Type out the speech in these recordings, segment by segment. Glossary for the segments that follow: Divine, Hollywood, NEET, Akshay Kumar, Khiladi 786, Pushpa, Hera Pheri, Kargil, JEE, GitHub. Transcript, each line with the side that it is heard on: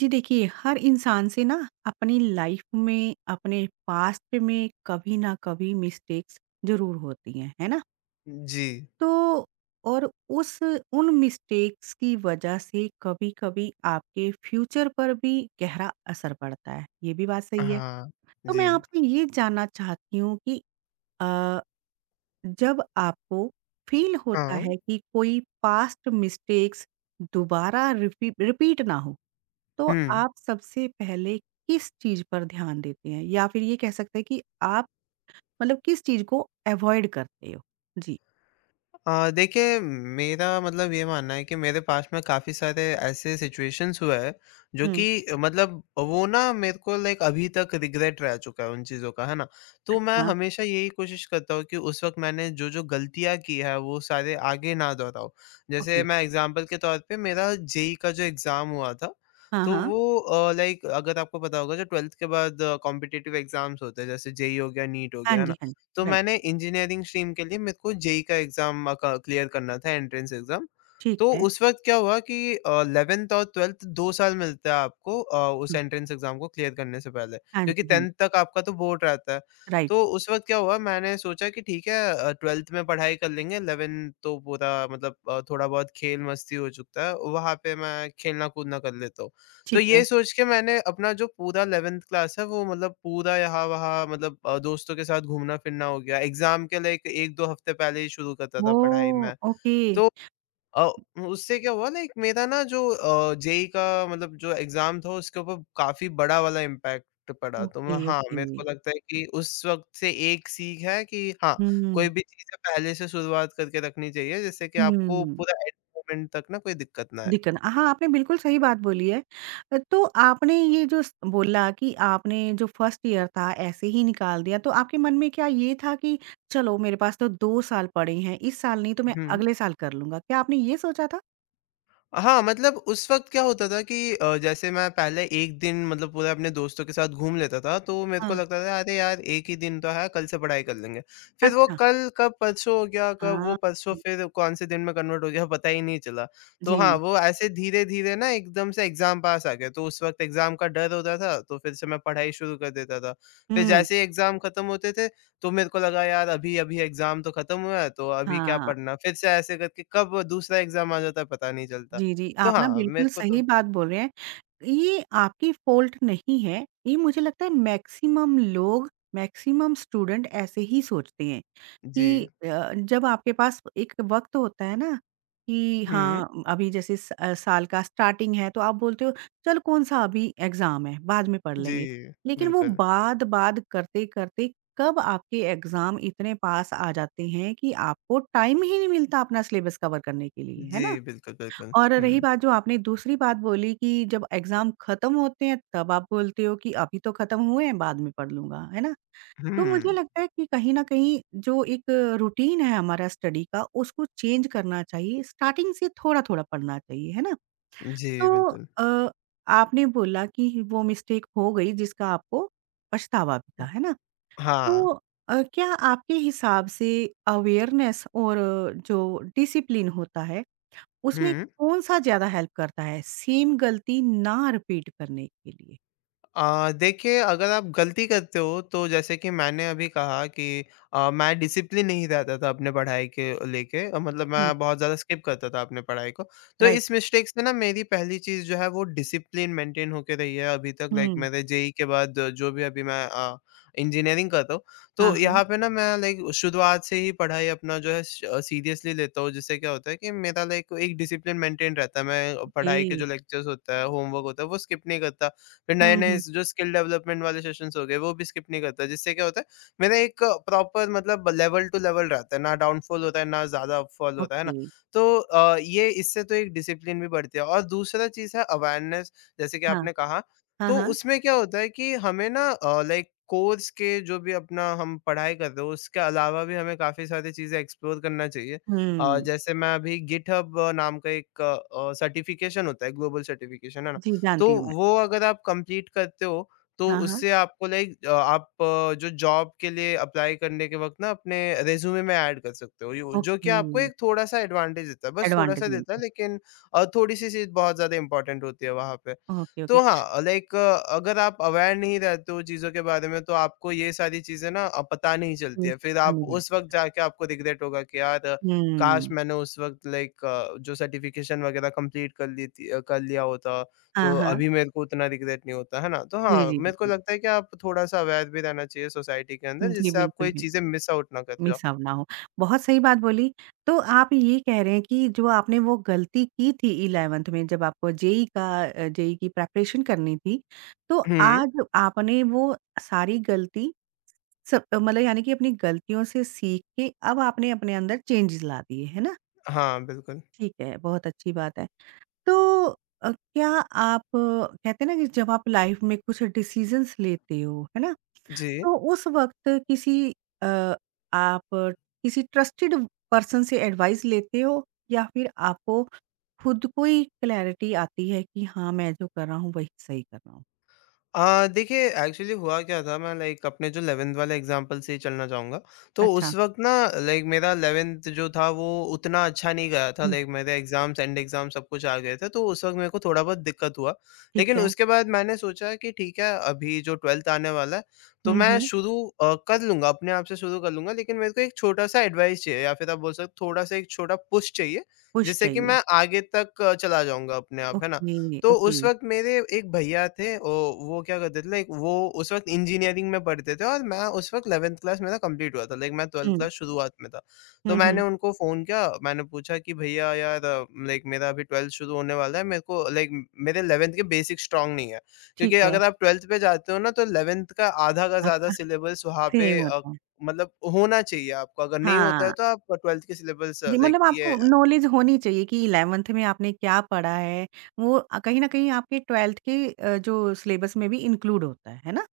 right: जी देखिए, हर इंसान से ना अपनी लाइफ में, अपने पास्ट में कभी ना कभी मिस्टेक्स ज़रूर होती हैं, है ना?
left: जी।
right: तो और उस उन मिस्टेक्स की वजह से कभी-कभी आपके फ्यूचर पर भी गहरा असर पड़ता है, ये भी बात सही है।
left: हाँ,
right: तो मैं
left: जी।
right: आपसे ये जानना चाहती हूँ कि अ, जब आपको फ़ील होता
left: हाँ।
right: है कि कोई पास्ट मिस्टेक्स दोबारा रिपीट ना हो, तो
left: हुँ।
right: आप सबसे पहले किस चीज़ पर ध्यान देते हैं? या फिर ये कह सकते हैं कि आप मतलब किस चीज़ को अवॉइड करते हो? जी।
left: देखिए मेरा मतलब ये मानना है कि मेरे पास में काफ़ी सारे ऐसे सिचुएशंस हुए हैं, जो
right: हुँ।
left: कि मतलब वो ना मेरे को लाइक अभी तक रिग्रेट रह चुका है उन चीज़ों का, है ना? तो मैं
right: अच्छा,
left: हमेशा यही कोशिश करता हूँ कि उस वक़्त मैंने जो-जो गलतियाँ की है, वो सारे आगे ना दोहराऊँ। जैसे
right: ओके।
left: मैं एग्ज़ाम्पल के तौर पे मेरा जेईई का जो एग्ज़ाम हुआ था,
right: हाँ,
left: तो
right: हाँ।
left: वो लाइक अगर आपको पता होगा जो 12th के बाद कॉम्पिटिटिव एग्ज़ाम्स होते हैं, जैसे जेईई हो गया, नीट हो
right: हाँ
left: गया, है ना?
right: जी, हाँ
left: तो
right: जी। राइट,
left: मैंने इंजीनियरिंग स्ट्रीम के लिए मेरे को जेईई का एग्ज़ाम क क्लियर करना था एंट्रेंस एग्ज़ाम।
right: ठीक
left: तो
right: है।
left: उस वक़्त क्या हुआ कि 11th और 12th 2 साल मिलता है आपको उस
right: हुँ।
left: एंट्रेंस एग्ज़ाम को क्लियर करने से पहले,
right: हाँ जी,
left: क्योंकि
right: हाँ जी।
left: 10th तक आपका तो बोर्ड रहता है।
right: राइट,
left: तो उस वक़्त क्या हुआ मैंने सोचा कि ठीक है 12th में पढ़ाई कर लेंगे, 11th तो पूरा मतलब थोड़ा बहुत खेल मस्ती हो चुकता है, वहाँ पे मैं खेलना-कूदना कर लेता हूँ। तो
right: ठीक है।
left: ये सोच के मैंने अपना जो पूरा 11th क्लास है वो मतलब पूरा यहाँ-वहाँ मतलब दोस्तों के साथ घूमना-फिरना हो गया। एग्ज़ाम के लाइक 1-2 हफ्ते पहले ही शुरू करता था पढ़ाई
right: ओह!
left: मैं।
right: ओके,
left: तो अ, उससे क्या हुआ लाइक मेरा ना जो जेईई का मतलब जो एग्ज़ाम था उसके ऊपर काफ़ी बड़ा वाला इम्पैक्ट पड़ा। तो
right: ओके,
left: मैं, हाँ,
right: ओके।
left: मेरे को लगता है कि उस वक़्त से एक सीख है कि हाँ, कोई
right: हुँ,
left: भी चीज़ें पहले से शुरुआत करके रखनी चाहिए जिससे कि आपको
right: हुँ।
left: पूरा एंड मोमेंट तक ना कोई दिक्कत ना आए।
right: दिक्कत हाँ, आपने बिल्कुल सही बात बोली है। तो आपने ये जो स बोला कि आपने जो फर्स्ट ईयर था ऐसे ही निकाल दिया, तो आपके मन में क्या ये था कि चलो मेरे पास तो 2 साल पड़े हैं, इस साल नहीं तो मैं
left: हुँ।
right: अगले साल कर लूँगा, क्या आपने ये सोचा था?
left: हाँ, मतलब उस वक़्त क्या होता था कि जैसे मैं पहले 1 दिन मतलब पूरा अपने दोस्तों के साथ घूम लेता था, तो मेरे को
right: हाँ,
left: लगता था अरे यार! 1 ही दिन तो है, कल से पढ़ाई कर लेंगे। फिर वो
right: अच्छा।
left: कल कब परसों हो गया, कब वो
right: हाँ,
left: परसों
right: हुँ,
left: फिर कौन से दिन में कन्वर्ट हो गया पता ही नहीं चला। तो हाँ,
right: जी।
left: वो ऐसे धीरे-धीरे ना एकदम से एग्ज़ाम पास आ गया, तो उस वक़्त एग्ज़ाम का डर होता था, तो फिर से मैं पढ़ाई शुरू कर देता था। फिर
right: हुँ,
left: जैसे ही एग्ज़ाम खत्म होते थे, तो मेरे को लगा यार अभी-अभी एग्ज़ाम तो खत्म हुआ है, तो अभी क्या
right: हाँ।
left: पढ़ना? फिर से ऐसे करके कब दूसरा एग्ज़ाम आ जाता है पता नहीं चलता।
right: जी, जी,
left: तो
right: आप ना
left: हाँ,
right: बिल्कुल
left: मेरे को
right: सही
left: तो।
right: बात बोल रहे हैं। ये आपकी फ़ॉल्ट नहीं है, ये मुझे लगता है मैक्सिमम लोग, मैक्सिमम स्टूडेंट ऐसे ही सोचते हैं।
left: जी।
right: कि जब आपके पास एक वक़्त होता है ना कि
left: हुँ,
right: हाँ, अभी जैसे साल का स्टार्टिंग है तो आप बोलते हो चल कौन-सा अभी एग्ज़ाम है, बाद में पढ़ लेंगे।
left: जी,
right: लेकिन वो
left: बिल्कुल।
right: बाद, बाद करते-करते कब आपके एग्ज़ाम इतने पास आ जाते हैं कि आपको टाइम ही नहीं मिलता अपना सिलेबस कवर करने के लिए, है
left: जी,
right: ना?
left: बिल्कुल, बिल्कुल।
right: और रही
left: हुँ,
right: बात जो आपने दूसरी बात बोली कि जब एग्ज़ाम खत्म होते हैं तब आप बोलते हो कि अभी तो खत्म हुए हैं बाद में पढ़ लूँगा, है ना? तो मुझे
left: हुँ,
right: लगता है कि कहीं न कहीं जो एक रूटीन है हमारा स्टडी का, उसको चेंज करना चाहिए। स्टार्टिंग से थोड़ा-थोड़ा पढ़ना चाहिए, है ना?
left: जी,
right: तो
left: बिल्कुल।
right: अ, आपने बोला कि वो मिस्टेक हो गई जिसका आपको पछतावा भी था, है ना?
left: हाँ।
right: तो क्या आपके हिसाब से अवेयरनेस और जो डिसिप्लिन होता है, उसमें
left: हुँ।
right: कौन-सा ज़्यादा हेल्प करता है, सेम गलती ना रिपीट करने के लिए?
left: देखिए अगर आप गलती करते हो तो जैसे कि मैंने अभी कहा कि मैं डिसिप्लिन नहीं रहता था अपने पढ़ाई के लेके, मतलब
right: हुँ,
left: मैं बहुत ज़्यादा स्किप करता था अपने पढ़ाई को। तो
right: राइट।
left: इस मिस्टेक से ना मेरी पहली चीज़ जो है वो डिसिप्लिन मेंटेन होके रही है अभी तक, लाइक
right: हुँ।
left: मेरे जेई के बाद जो भी अभी मैं इंजीनियरिंग करता हूँ,
right: हाँ,
left: तो
right: हाँ।
left: यहाँ पे ना मैं लाइक शुरुआत से ही पढ़ाई अपना जो है सीरियसली लेता हूँ, जिससे क्या होता है कि मेरा लाइक एक डिसिप्लिन मेंटेन रहता है। मैं
right: ओके।
left: पढ़ाई के जो लेक्चर्स होता है, होमवर्क होता है, वो स्किप नहीं करता। फिर
right: हुँ,
left: नए-नए
right: हुँ।
left: जो स्किल डेवलपमेंट वाले सेशंस हो गए, वो भी स्किप नहीं करता, जिससे क्या होता है, मेरा एक प्रॉपर मतलब लेवल टू लेवल रहता है, ना डाउनफॉल होता है, ना ज़्यादा अपफॉल होता है ना?
right: ओके।
left: तो ये इससे तो एक डिसिप्लिन भी बढ़ती है और दूसरा चीज़ है अवेयरनेस, जैसे कि
right: हाँ।
left: आपने कहा,
right: हाँ,
left: तो
right: हाँ।
left: उसमें क्या होता है कि हमें ना लाइक कोर्स के जो भी अपना हम पढ़ाई कर रहे हो, उसके अलावा भी हमें काफ़ी सारी चीज़ें एक्सप्लोर करना चाहिए।
right: हुँ,
left: जैसे मैं अभी गिटहब नाम का एक सर्टिफिकेशन होता है, ग्लोबल सर्टिफिकेशन, है ना?
right: जी, जानती
left: तो
right: हूँ मैं।
left: वो अगर आप कंप्लीट करते हो, तो
right: हाँ, हाँ,
left: उससे आपको लाइक, आप जो जॉब के लिए अप्लाई करने के वक़्त ना अपने रिज़्यूमे में ऐड कर सकते हो, यो जो कि
right: ओके,
left: आपको एक थोड़ा-सा एडवांटेज देता है, बस
right: एडवांटेज
left: थोड़ा-सा देता
right: मिलता
left: है,
right: है।
left: लेकिन थोड़ी-सी चीज़ बहुत ज़्यादा इम्पोर्टेंट होती है वहाँ पे।
right: ओके, ओके,
left: तो हाँ, लाइक अगर आप अवेयर नहीं रहते हो चीज़ों के बारे में, तो आपको ये सारी चीज़ें ना पता नहीं चलती
right: मिस
left: है, फिर आप
right: करनी
left: उस
right: पड़ती
left: वक़्त
right: है।
left: जाके आपको रिग्रेट होगा कि यार, काश
right: हुँ,
left: मैंने उस वक़्त लाइक जो सर्टिफ़िकेशन वग़ैरह कंप्लीट कर ली थी, कर लिया होता।
right: हाँ,
left: तो
right: हाँ,
left: अभी मेरे को उतना रिग्रेट नहीं होता, है ना? तो
right: जी,
left: हाँ,
right: जी,
left: मेरे को
right: बिल्कुल।
left: लगता है कि आप थोड़ा-सा अवेयर भी रहना चाहिए सोसाइटी के अंदर
right: जी,
left: जिससे आपको
right: बिल्कुल,
left: ये
right: बिल्कुल,
left: चीज़ें मिस आउट ना कर जाओ।
right: मिस आउट ना हो। बहुत सही बात बोली, तो आप ये कह रहे हैं कि जो आपने वो गलती की थी 11th में जब आपको जेईई का जेईई की प्रिपरेशन करनी थी, तो
left: हुँ।
right: आज आपने वो सारी गलती सब मतलब यानी कि अपनी गलतियों से सीख के अब आपने अपने अंदर चेंजेज़ ला दिए, है ना?
left: हाँ, बिल्कुल।
right: ठीक है, बहुत अच्छी बात है। तो क्या आप कहते हैं ना कि जब आप लाइफ में कुछ डिसीजंस लेते हो, है ना?
left: जी।
right: तो उस वक़्त किसी अ, आप किसी ट्रस्टेड पर्सन से एडवाइस लेते हो या फिर आपको खुद को ही क्लैरिटी आती है कि हाँ, मैं जो कर रहा हूँ वही सही कर रहा हूँ?
left: देखिए एक्चुअली हुआ क्या था, मैं लाइक अपने जो 11th वाले एग्जाम्पल से ही चलना चाहूँगा। तो
right: अच्छा,
left: उस वक़्त ना लाइक मेरा 11th जो था वो उतना अच्छा नहीं गया था,
right: हुँ,
left: लाइक मेरे एग्ज़ाम्स एंड एग्ज़ाम सब कुछ आ गए थे, तो उस वक़्त मेरे को थोड़ा बहुत दिक्कत हुआ।
right: ठीक
left: लेकिन
right: है।
left: उसके बाद मैंने सोचा कि ठीक है, अभी जो 12th आने वाला है तो
right: हुँ,
left: मैं
right: हुँ,
left: शुरू कर लूँगा, अपने आप से शुरू कर लूँगा, लेकिन मेरे को एक छोटा-सा एडवाइस चाहिए, या फिर आप बोल सकते हो थोड़ा-सा एक छोटा पुश चाहिए,
right: पुश
left: जिससे कि
right: चाहिए।
left: मैं आगे तक चला जाऊँगा अपने आप, है ना?
right: ओके,
left: तो
right: ओके।
left: उस वक़्त मेरे एक भैया थे, ओ वो क्या करते थे लाइक, वो उस वक़्त इंजीनियरिंग में पढ़ते थे और मैं उस वक़्त 11th क्लास मेरा कंप्लीट हुआ था, लाइक मैं 12th
right: हुँ,
left: क्लास शुरुआत में था। तो
right: हुँ, हुँ,
left: मैंने उनको फ़ोन किया, मैंने पूछा कि भैया यार, लाइक मेरा अभी 12th शुरू होने वाला है, मेरे को लाइक मेरे 11th के बेसिक स्ट्रॉन्ग नहीं है। क्योंकि
right: ठीक है। आपका
left: अगर आप 12th पे जाते हो ना, तो 11th का आधा का ज़्यादा सिलेबस वहाँ पे
right: सेम होता है।
left: मतलब होना चाहिए आपको, अगर नहीं होता है
right: हाँ।
left: तो आप 12th के सिलेबस
right: जी,
left: लाइक
right: मतलब
left: ये,
right: आपको नॉलेज होनी चाहिए कि 11th में आपने क्या पढ़ा है, वो कहीं न कहीं आपके 12th के जो सिलेबस में भी इंक्लूड होता है ना?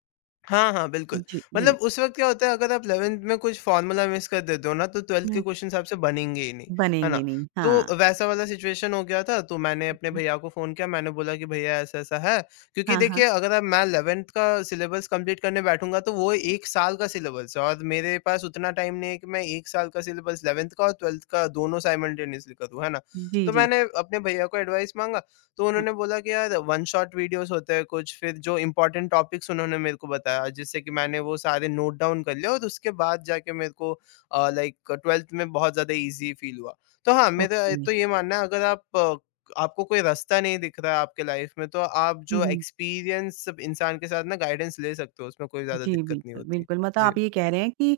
left: हाँ, हाँ, बिल्कुल।
right: जी, जी।
left: मतलब उस वक़्त क्या होता है अगर आप 11th में कुछ फ़ॉर्मूला मिस कर देते हो ना, तो 12th के
right: हुँ,
left: क्वेश्चन्स आपसे बनेंगे ही नहीं, है ना?
right: बनेंगे नहीं, हाँ।
left: तो वैसा वाला सिचुएशन हो गया था, तो मैंने अपने
right: हुँ।
left: भैया को फ़ोन किया, मैंने बोला कि भैया ऐसा-ऐसा है, क्योंकि
right: हाँ, हाँ।
left: देखिए अगर अब मैं 11th का सिलेबस कंप्लीट करने बैठूँगा तो वो 1 साल का सिलेबस है, और मेरे पास उतना टाइम नहीं है कि मैं 1 साल का सिलेबस 11th का और 12th का दोनों साइमल्टेनियसली करूँ, है ना?
right: जी,
left: तो
right: जी।
left: मैंने अपने भैया को एडवाइस माँगा, तो
right: हाँ।
left: उन्होंने बोला कि यार वन शॉट वीडियोस होते हैं कुछ, फिर जो इम्पोर्टेंट टॉपिक्स उन्होंने मेरे को बताया, जिससे कि मैंने वो सारे नोट डाउन कर लिए और उसके बाद जाके मेरे को लाइक ट्वेल्थ में बहुत ज़्यादा इजी फील हुआ। तो हाँ,
right: ओके।
left: मेरा तो ये मानना है अगर आप आपको कोई रास्ता नहीं दिख रहा है आपके लाइफ में, तो आप
right: हुँ,
left: जो
right: हुँ।
left: एक्सपीरियंस इंसान के साथ ना गाइडेंस ले सकते हो, उसमें कोई ज़्यादा
right: जी,
left: दिक्कत नहीं
right: बिल्कुल,
left: होती।
right: बिल्कुल मतलब
left: जी।
right: आप ये कह रहे हैं कि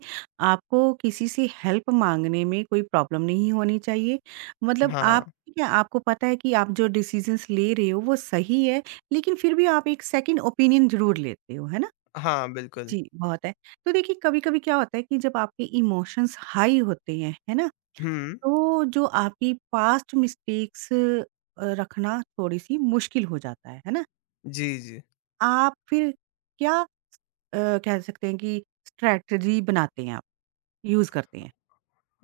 right: आपको किसी से हेल्प माँगने में कोई प्रॉब्लम नहीं होनी चाहिए। मतलब आप
left: हाँ।
right: क्या आपको पता है कि आप जो डिसीज़न्स ले रहे हो वो सही है, लेकिन फिर भी आप एक सेकंड ओपिनियन ज़रूर लेते हो, है ना?
left: हाँ, बिल्कुल।
right: जी, बहुत है। तो देखिए कभी-कभी क्या होता है कि जब आपके इमोशंस हाई होते हैं, है ना?
left: हुँ।
right: तो जो आपकी पास्ट मिस्टेक्स रखना थोड़ी-सी मुश्किल हो जाता है ना?
left: जी, जी।
right: आप फिर क्या कह सकते हैं कि स्ट्रैटेजी बनाते हैं आप, यूज़ करते हैं?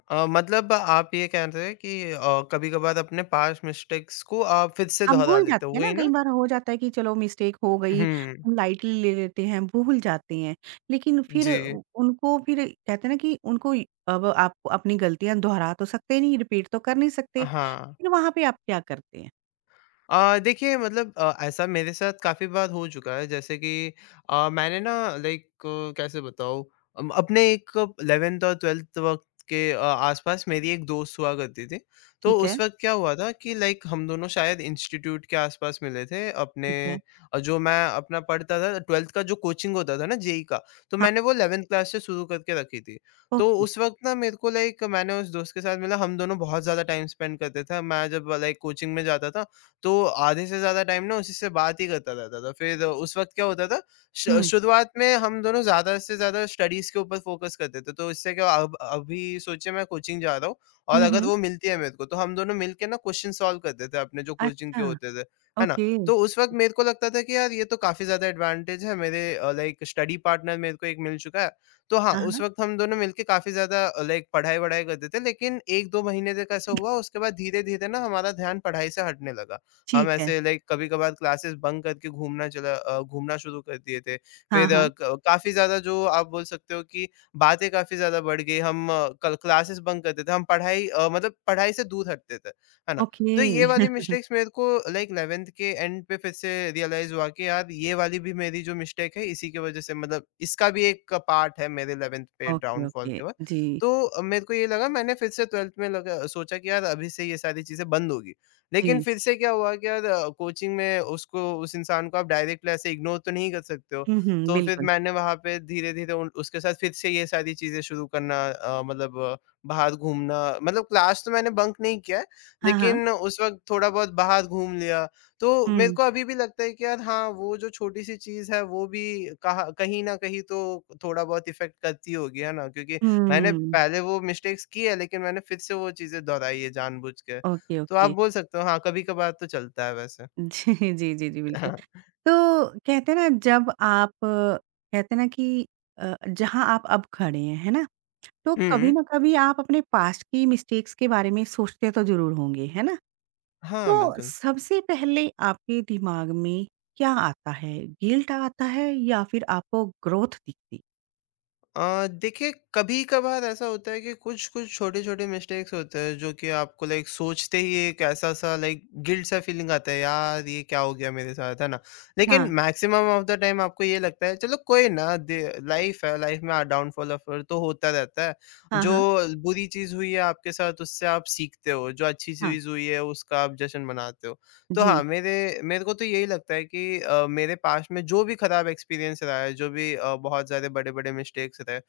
left: मतलब आप ये कह रहे हैं कि कभी-कभार अपने पास्ट मिस्टेक्स को आप फिर से
right: आप
left: दोहरा
right: भूल
left: लेते हो,
right: जाते हैं ना,
left: वही
right: कई
left: ना?
right: बार हो जाता है कि चलो मिस्टेक हो गई,
left: हुँ,
right: हम लाइटली ले लेते हैं, भूल जाते हैं। लेकिन फिर
left: जी।
right: उ उनको फिर कहते हैं ना कि उनको इ अब आप अपनी गलतियाँ दोहरा तो सकते नहीं, रिपीट तो कर नहीं सकते।
left: हाँ।
right: फिर वहाँ पे आप क्या करते हैं?
left: देखिए मतलब, ऐसा मेरे साथ काफ़ी बार हो चुका है, जैसे कि मैंने ना लाइक, कैसे बताऊँ, अपने एक 11th और 12th वक़्त के आसपास मेरी एक दोस्त हुआ करती थी। तो
right: ठीक है,
left: उस वक़्त क्या हुआ था कि लाइक हम दोनों शायद इंस्टीट्यूट के आसपास मिले थे अपने,
right: ठीक है।
left: जो मैं अपना पढ़ता था 12th का जो कोचिंग होता था ना, जेईई का, तो
right: हाँ,
left: मैंने वो 11th क्लास से शुरू करके रखी थी। तो
right: ओके।
left: उस वक़्त ना मेरे को लाइक, मैंने उस दोस्त के साथ मिला, हम दोनों बहुत ज़्यादा टाइम स्पेंड करते थे। मैं जब लाइक कोचिंग में जाता था, तो आधे से ज़्यादा टाइम ना उसी से बात ही करता रहता था। फिर उस वक़्त क्या होता था, श
right: हुँ।
left: शुरुआत में हम दोनों ज़्यादा से ज़्यादा स्टडीज़ के ऊपर फ़ोकस करते थे। तो इससे क्या, अब अभी सोचिए मैं कोचिंग जा रहा हूँ,
right: हुँ,
left: और अगर
right: हुँ।
left: वो मिलती है मेरे को, तो हम दोनों मिलके ना क्वेश्चन सॉल्व करते थे अपने जो कोचिंग के
right: अच्छा,
left: होते थे। है ना?
right: ओके।
left: तो उस वक़्त मेरे को लगता था कि यार ये तो काफ़ी ज़्यादा एडवांटेज है मेरे, लाइक स्टडी पार्टनर मेरे को एक मिल चुका है। तो हाँ,
right: हाँ,
left: उस
right: हाँ।
left: वक़्त हम दोनों मिलके काफ़ी ज़्यादा लाइक पढ़ाई-वढ़ाई करते थे। लेकिन 1-2 महीने तक ऐसा हुआ, उसके बाद धीरे-धीरे ना हमारा ध्यान पढ़ाई से हटने लगा। हम
right: ठीक है।
left: ऐसे लाइक कभी-कभार क्लासेस बंक करके घूमना शुरू कर दिए थे।
right: हाँ,
left: फिर अ,
right: हाँ।
left: क काफ़ी ज़्यादा जो आप बोल सकते हो कि बातें काफ़ी ज़्यादा बढ़ गई। हम कल क्लासेस बंक करते थे, हम पढ़ाई मतलब पढ़ाई से दूर हटते थे। है ना?
right: ओके।
left: तो ये वाली मिस्टेक्स मेरे को लाइक 11th के एंड पे फिर से रियलाइज़ हुआ कि यार ये वाली भी मेरी जो मिस्टेक है इसी की वज़ह से मतलब इसका भी एक पार्ट है मेरे 11th पे
right: ओके,
left: डाउनफॉल
right: ओके।
left: के वक़्त।
right: जी,
left: तो मेरे को ये लगा मैंने फिर से 12th में लगा सोचा कि यार अभी से ये सारी चीज़ें बंद होगी। लेकिन
right: जी।
left: फिर से क्या हुआ कि यार कोचिंग में उसको उस इंसान को आप डायरेक्टली ऐसे इग्नोर तो नहीं कर सकते हो।
right: हुँ, हुँ,
left: तो फिर
right: बिल्कुल।
left: मैंने वहाँ पे धीरे-धीरे उन उसके साथ फिर से ये सारी चीज़ें शुरू करना बाहर घूमना मतलब क्लास तो मैंने बंक नहीं किया है,
right: हाँ, हाँ।
left: लेकिन उस वक़्त थोड़ा बहुत बाहर घूम लिया। तो मेरे
right: हुँ।
left: को अभी भी लगता है कि यार हाँ, वो जो छोटी-सी चीज़ है वो भी कहाँ कहीं न कहीं तो थोड़ा बहुत इफ़ेक्ट करती होगी, है ना? क्योंकि मैंने
right: हुँ।
left: पहले वो मिस्टेक्स की है लेकिन मैंने फिर से वो चीज़ें दोहराई है जानबूझ के।
right: ओके,
left: तो
right: ओके।
left: आप बोल सकते हो हाँ, कभी-कभार तो चलता है वैसे।
right: जी, जी, जी, जी, बिल्कुल।
left: हाँ।
right: तो कहते हैं ना जब आप कहते हैं ना कि जहाँ आप अब खड़े हैं, है ना? तो कभी
left: हुँ।
right: ना कभी आप अपने पास्ट की मिस्टेक्स के बारे में सोचते तो ज़रूर होंगे, है ना?
left: हाँ,
right: तो
left: बिल्कुल।
right: सबसे पहले आपके दिमाग में क्या आता है? गिल्ट आता है या फिर आपको ग्रोथ दिखती?
left: देखिए कभी-कभार ऐसा होता है कि कुछ-कुछ छोटे-छोटे मिस्टेक्स होते हैं जो कि आपको लाइक सोचते ही एक ऐसा-सा लाइक गिल्ट सा फीलिंग आता है, यार ये क्या हो गया मेरे साथ, है ना?
right: हाँ,
left: लेकिन मैक्सिमम ऑफ द टाइम आपको ये लगता है चलो कोई ना दे लाइफ़ है, लाइफ़ में डाउनफॉल अप तो होता रहता है।
right: हाँ,
left: जो
right: हाँ,
left: बुरी चीज़ हुई है आपके साथ उससे आप सीखते हो, जो अच्छी
right: हाँ,
left: चीज़ हुई है उसका आप जश्न मनाते हो। तो हाँ,
right: जी,
left: मेरे मेरे को तो यही लगता है कि मेरे पास में जो भी खराब एक्सपीरियंस रहा है, जो भी बहुत ज़्यादा बड़े-बड़े मिस्टेक्स रहे,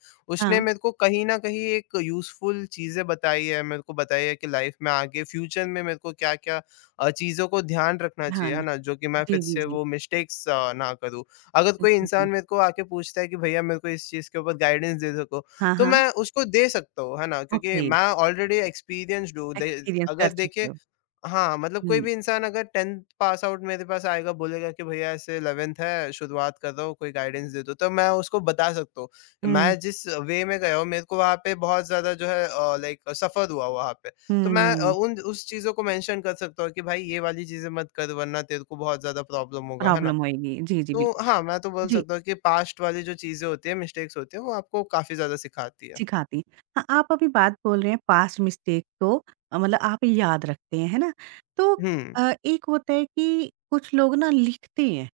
right: हाँ,
left: उसने मेरे को कहीं न कहीं एक यूज़फुल चीज़ें बताई है, मेरे को बताई है कि लाइफ़ में आगे फ्यूचर में मेरे को क्या-क्या चीज़ों को ध्यान रखना
right: हाँ,
left: चाहिए, है
right: न
left: ना? जो कि मैं
right: जी,
left: फिर
right: जी,
left: से
right: जी।
left: वो मिस्टेक्स ना करूँ। अगर कोई
right: जी, जी।
left: इंसान मेरे को आके पूछता है कि भैया मेरे को इस चीज़ के ऊपर गाइडेंस दे सको,
right: हाँ,
left: तो
right: हाँ,
left: मैं उसको दे सकता हूँ, है ना? क्योंकि
right: ओके,
left: मैं ऑलरेडी एक्सपीरियंस्ड हूँ। दे
right: एक्सपीरियंस कर
left: अगर
right: चुके
left: देखिए
right: हो।
left: हाँ, मतलब कोई
right: हुँ,
left: भी इंसान अगर 10th पास आउट मेरे पास आएगा, बोलेगा कि भैया ऐसे 11th है, शुरुआत कर रहा हूँ, कोई गाइडेंस दे दो, तो मैं उसको बता सकता हूँ।
right: हुँ,
left: मैं जिस वे में गया हूँ, मेरे को वहाँ पे बहुत ज़्यादा जो है लाइक सफ़र हुआ वहाँ पे, तो मैं अ,
right: हुँ।
left: उन उस चीज़ों को मेंशन कर सकता हूँ कि भाई ये वाली चीज़ें मत कर वरना तेरे को बहुत ज़्यादा प्रॉब्लम होगा, है ना?
right: प्रॉब्लम होएगी। जी, जी,
left: तो
right: बिल्कुल।
left: हाँ, मैं तो बोल
right: जी,
left: सकता हूँ कि पास्ट वाली जो चीज़ें होती हैं, मिस्टेक्स होती हैं, वो आपको काफ़ी ज़्यादा सिखाती है।
right: सिखाती। हाँ, आप अभी बात बोल रहे हैं पास्ट मिस्टेक को मतलब आप याद रखते हैं, है ना? तो
left: हुँ,
right: एक होता है कि कुछ लोग ना लिखते हैं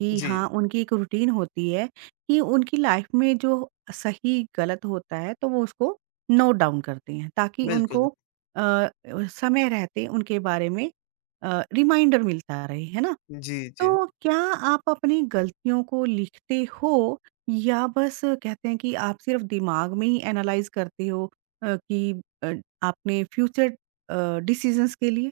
right: कि
left: जी,
right: हाँ, उनकी एक रूटीन होती है कि उनकी लाइफ में जो सही-गलत होता है तो वो उसको नोट डाउन करते हैं ताकि
left: बिल्कुल।
right: उनको समय रहते उनके बारे में रिमाइंडर मिलता रहे, है ना?
left: जी, जी।
right: तो क्या आप अपनी गलतियों को लिखते हो या बस कहते हैं कि आप सिर्फ दिमाग में ही एनालाइज करते हो कि अ, आपने फ्यूचर डिसीजंस के लिए?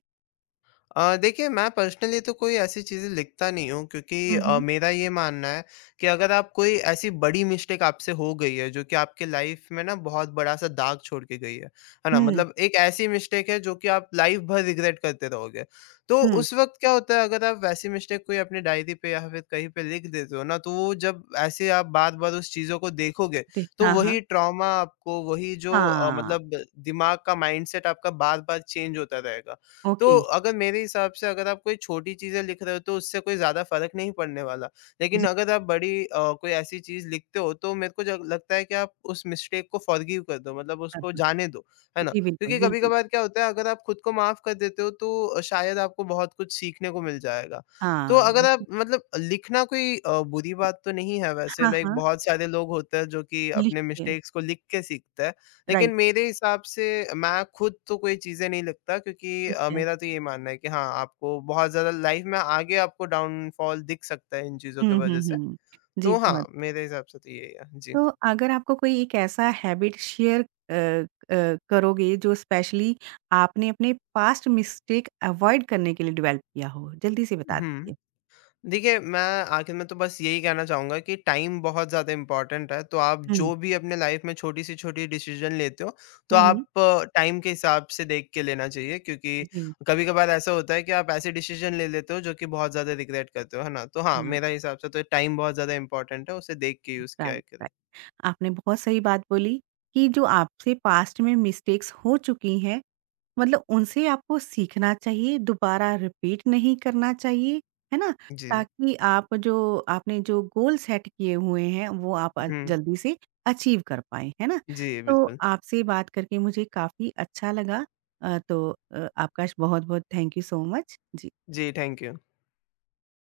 left: देखिए मैं पर्सनली तो कोई ऐसी चीज़ें लिखता नहीं हूँ क्योंकि
right: हुँ, हुँ।
left: मेरा ये मानना है कि अगर आप कोई ऐसी बड़ी मिस्टेक आपसे हो गई है जो कि आपके लाइफ में ना बहुत बड़ा सा दाग छोड़ के गई है ना?
right: हुँ,
left: मतलब एक ऐसी मिस्टेक है जो कि आप लाइफ भर रिग्रेट करते रहोगे, तो
right: हुँ,
left: उस वक्त क्या होता है अगर आप वैसी मिस्टेक कोई अपनी डायरी पे या फिर कहीं पे लिख देते हो ना, तो वो जब ऐसे आप बार बार उस चीज़ों को देखोगे,
right: जी,
left: तो
right: हाँ, हाँ,
left: वही ट्रॉमा आपको वही जो
right: हाँ,
left: दिमाग का माइंडसेट आपका बार बार चेंज होता रहेगा।
right: ओके,
left: तो अगर मेरे हिसाब से अगर आप कोई छोटी चीज़ें लिख रहे हो तो उससे कोई ज़्यादा फ़र्क नहीं पड़ने वाला। लेकिन
right: जी,
left: अगर आप कोई ऐसी चीज़ लिखते हो तो मेरे को ज लगता है कि आप उस मिस्टेक को फ़ॉरगिव कर दो मतलब उसको
right: बिल्कुल,
left: जाने दो, है ना?
right: जी, बिल्कुल,
left: क्योंकि
right: बिल्कुल,
left: कभी-कभार क्या होता है अगर आप खुद को माफ़ कर देते हो तो शायद आपको बहुत कुछ सीखने को मिल जाएगा। तो अगर
right: हाँ,
left: आप मतलब लिखना कोई बुरी बात तो नहीं है वैसे,
right: हाँ,
left: लाइक
right: हाँ,
left: बहुत सारे लोग होते हैं जो कि अपने
right: लिखते हैं,
left: मिस्टेक्स को लिख के सीखते हैं।
right: राइट,
left: लेकिन मेरे हिसाब से मैं खुद तो कोई चीज़ें नहीं लिखता क्योंकि
right: ठीक है,
left: मेरा तो ये मानना है कि हाँ, आपको बहुत ज़्यादा लाइफ़ में आगे आपको डाउनफॉल दिख सकता है इन चीज़ों की
right: हुँ, हुँ,
left: वज़ह से।
right: हुँ, जी,
left: तो हाँ,
right: बहुत
left: मेरे हिसाब से तो यही है। जी।
right: तो अगर आपको कोई एक ऐसा हैबिट शेयर करोगे जो स्पेशली आपने अपने पास्ट मिस्टेक अवॉइड करने के लिए डेवलप किया हो? जल्दी से बता
left: हम्म
right: दीजिए।
left: देखिए, मैं आखिर में तो बस यही कहना चाहूँगा कि टाइम बहुत ज़्यादा इम्पोर्टेंट है, तो आप
right: हुँ।
left: जो भी अपने लाइफ़ में छोटी से छोटी डिसीज़न लेते हो, तो
right: हुँ, हुँ।
left: आप टाइम के हिसाब से देख के लेना चाहिए क्योंकि
right: जी,
left: कभी-कभार ऐसा होता है कि आप ऐसे डिसीज़न ले लेते हो जो कि बहुत ज़्यादा रिग्रेट करते हो, है ना? तो हाँ,
right: हाँ,
left: मेरा हिसाब से तो टाइम बहुत ज़्यादा इम्पोर्टेंट है, उसे देख के यूज़ किया
right: राइट,
left: करें।
right: राइट। आपने बहुत सही बात बोली कि जो आपसे पास्ट में मिस्टेक्स हो चुकी हैं, मतलब उनसे आपको सीखना चाहिए, दोबारा रिपीट नहीं करना चाहिए, है ना?
left: जी।
right: ताकि आप जो आपने जो गोल सेट किए हुए हैं, वो आप
left: हुँ।
right: जल्दी से अचीव कर पाएँ, है ना?
left: जी,
right: तो
left: बिल्कुल।
right: आपसे बात करके मुझे काफ़ी अच्छा लगा तो आपका श बहुत-बहुत थैंक यू सो मच। जी।
left: जी, थैंक यू।